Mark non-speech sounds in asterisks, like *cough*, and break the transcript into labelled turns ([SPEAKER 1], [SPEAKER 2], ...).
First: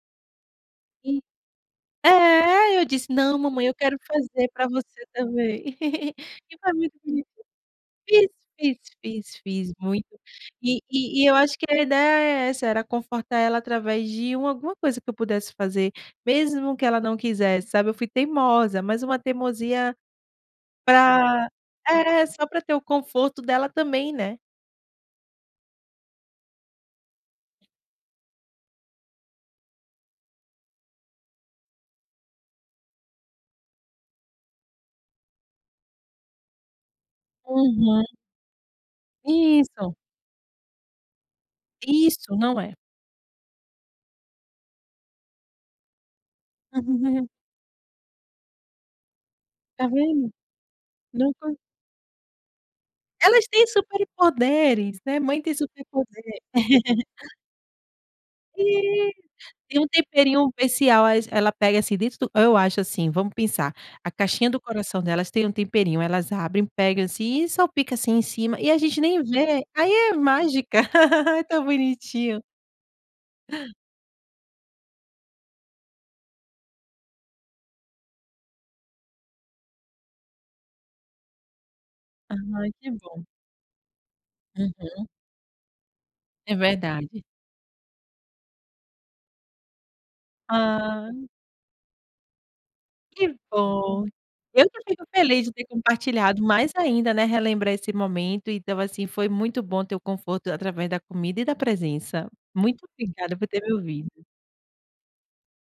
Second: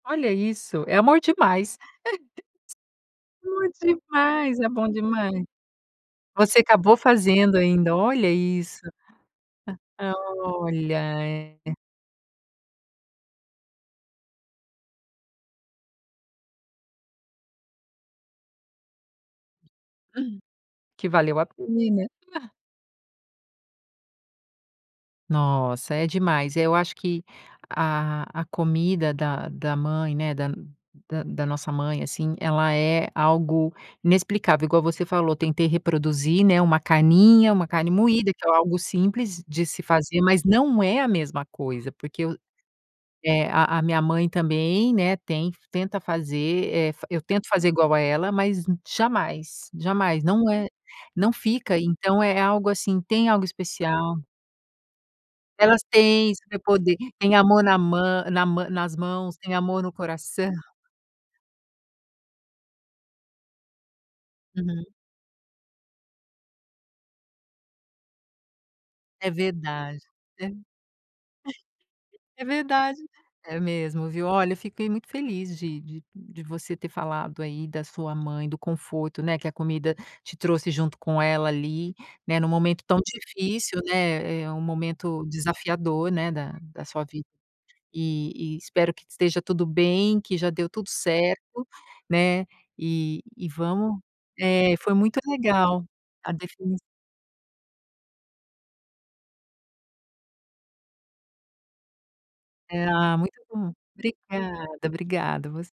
[SPEAKER 1] Olha isso. É amor
[SPEAKER 2] En
[SPEAKER 1] demais.
[SPEAKER 2] é, eu disse: "Não, mamãe,
[SPEAKER 1] *chuckles*
[SPEAKER 2] eu
[SPEAKER 1] S Bom
[SPEAKER 2] quero fazer
[SPEAKER 1] demais, é
[SPEAKER 2] para
[SPEAKER 1] bom
[SPEAKER 2] você
[SPEAKER 1] demais.
[SPEAKER 2] também". *giggles* E
[SPEAKER 1] Você
[SPEAKER 2] para mim
[SPEAKER 1] acabou
[SPEAKER 2] *unintelligible*
[SPEAKER 1] fazendo ainda.
[SPEAKER 2] fiz,
[SPEAKER 1] Olha
[SPEAKER 2] fiz,
[SPEAKER 1] isso.
[SPEAKER 2] fiz, fiz muito.
[SPEAKER 1] Ah,
[SPEAKER 2] E
[SPEAKER 1] olha,
[SPEAKER 2] e e eu acho que
[SPEAKER 1] é.
[SPEAKER 2] a ideia é essa, era confortar ela através de uma alguma coisa que eu pudesse fazer. Mesmo que ela não quisesse, sabe. Eu fui teimosa, mas uma teimosia,
[SPEAKER 1] *chuckles* Que valeu a
[SPEAKER 2] para
[SPEAKER 1] pena.
[SPEAKER 2] é, só
[SPEAKER 1] *chuckles*
[SPEAKER 2] para ter o conforto dela também, né.
[SPEAKER 1] Nossa, é demais. Eu acho que a a comida da da mãe, né, da da da nossa mãe, assim, ela é algo inexplicável. Igual você falou: "Tentei reproduzir, né, uma carninha, uma carne
[SPEAKER 2] Uhum.
[SPEAKER 1] moída, que é algo simples de se
[SPEAKER 2] Isso.
[SPEAKER 1] fazer, mas não é a mesma coisa porque eu"
[SPEAKER 2] Isso! Não é.
[SPEAKER 1] eh, a a minha mãe também, né, ten tenta fazer, eh, eu
[SPEAKER 2] *chuckles*
[SPEAKER 1] tento fazer igual a ela, mas jamais,
[SPEAKER 2] Tá
[SPEAKER 1] jamais.
[SPEAKER 2] vendo.
[SPEAKER 1] Não é não
[SPEAKER 2] Não con
[SPEAKER 1] fica, então é algo, assim, tem algo
[SPEAKER 2] Elas têm
[SPEAKER 1] especial.
[SPEAKER 2] superpoderes, né. Mãe tem
[SPEAKER 1] Elas têm
[SPEAKER 2] superpoder.
[SPEAKER 1] superpoder,
[SPEAKER 2] *chuckles*
[SPEAKER 1] têm amor na mã na mã nas mãos, têm
[SPEAKER 2] Tem
[SPEAKER 1] amor
[SPEAKER 2] um
[SPEAKER 1] no
[SPEAKER 2] temperinho
[SPEAKER 1] coração.
[SPEAKER 2] especial, elas pega assim, dentro do eu acho assim, vamos pensar, a caixinha do
[SPEAKER 1] Uhum.
[SPEAKER 2] coração delas tem um temperinho. Elas abrem, pegam assim, e salpica assim em cima, e a gente nem
[SPEAKER 1] É
[SPEAKER 2] vê. Aí
[SPEAKER 1] verdade.
[SPEAKER 2] é mágica. *laughs* É tão bonitinho.
[SPEAKER 1] É verdade. É mesmo, viu. Olha, eu fiquei muito feliz de de de você ter falado aí da sua mãe, do conforto, né, que a comida te trouxe junto com ela ali, né, em um
[SPEAKER 2] Ai,
[SPEAKER 1] momento
[SPEAKER 2] que
[SPEAKER 1] tão
[SPEAKER 2] bom.
[SPEAKER 1] difícil, né, eh, um
[SPEAKER 2] Uhum.
[SPEAKER 1] momento desafiador, né,
[SPEAKER 2] É
[SPEAKER 1] da da sua
[SPEAKER 2] verdade.
[SPEAKER 1] vida. E e espero que esteja tudo bem, que já deu tudo
[SPEAKER 2] Ah.
[SPEAKER 1] certo, né. E
[SPEAKER 2] Que
[SPEAKER 1] e vamos
[SPEAKER 2] bom. Eu
[SPEAKER 1] eh,
[SPEAKER 2] que
[SPEAKER 1] foi
[SPEAKER 2] fico
[SPEAKER 1] muito
[SPEAKER 2] feliz de ter
[SPEAKER 1] legal. A
[SPEAKER 2] compartilhado. Mais
[SPEAKER 1] definiçã
[SPEAKER 2] ainda, né, relembrar esse momento. Então assim, foi muito bom ter o conforto da através da comida e da presença. Muito
[SPEAKER 1] Ah, muito
[SPEAKER 2] obrigada por ter
[SPEAKER 1] bom.
[SPEAKER 2] me ouvido.
[SPEAKER 1] Obrigada, obrigada. Você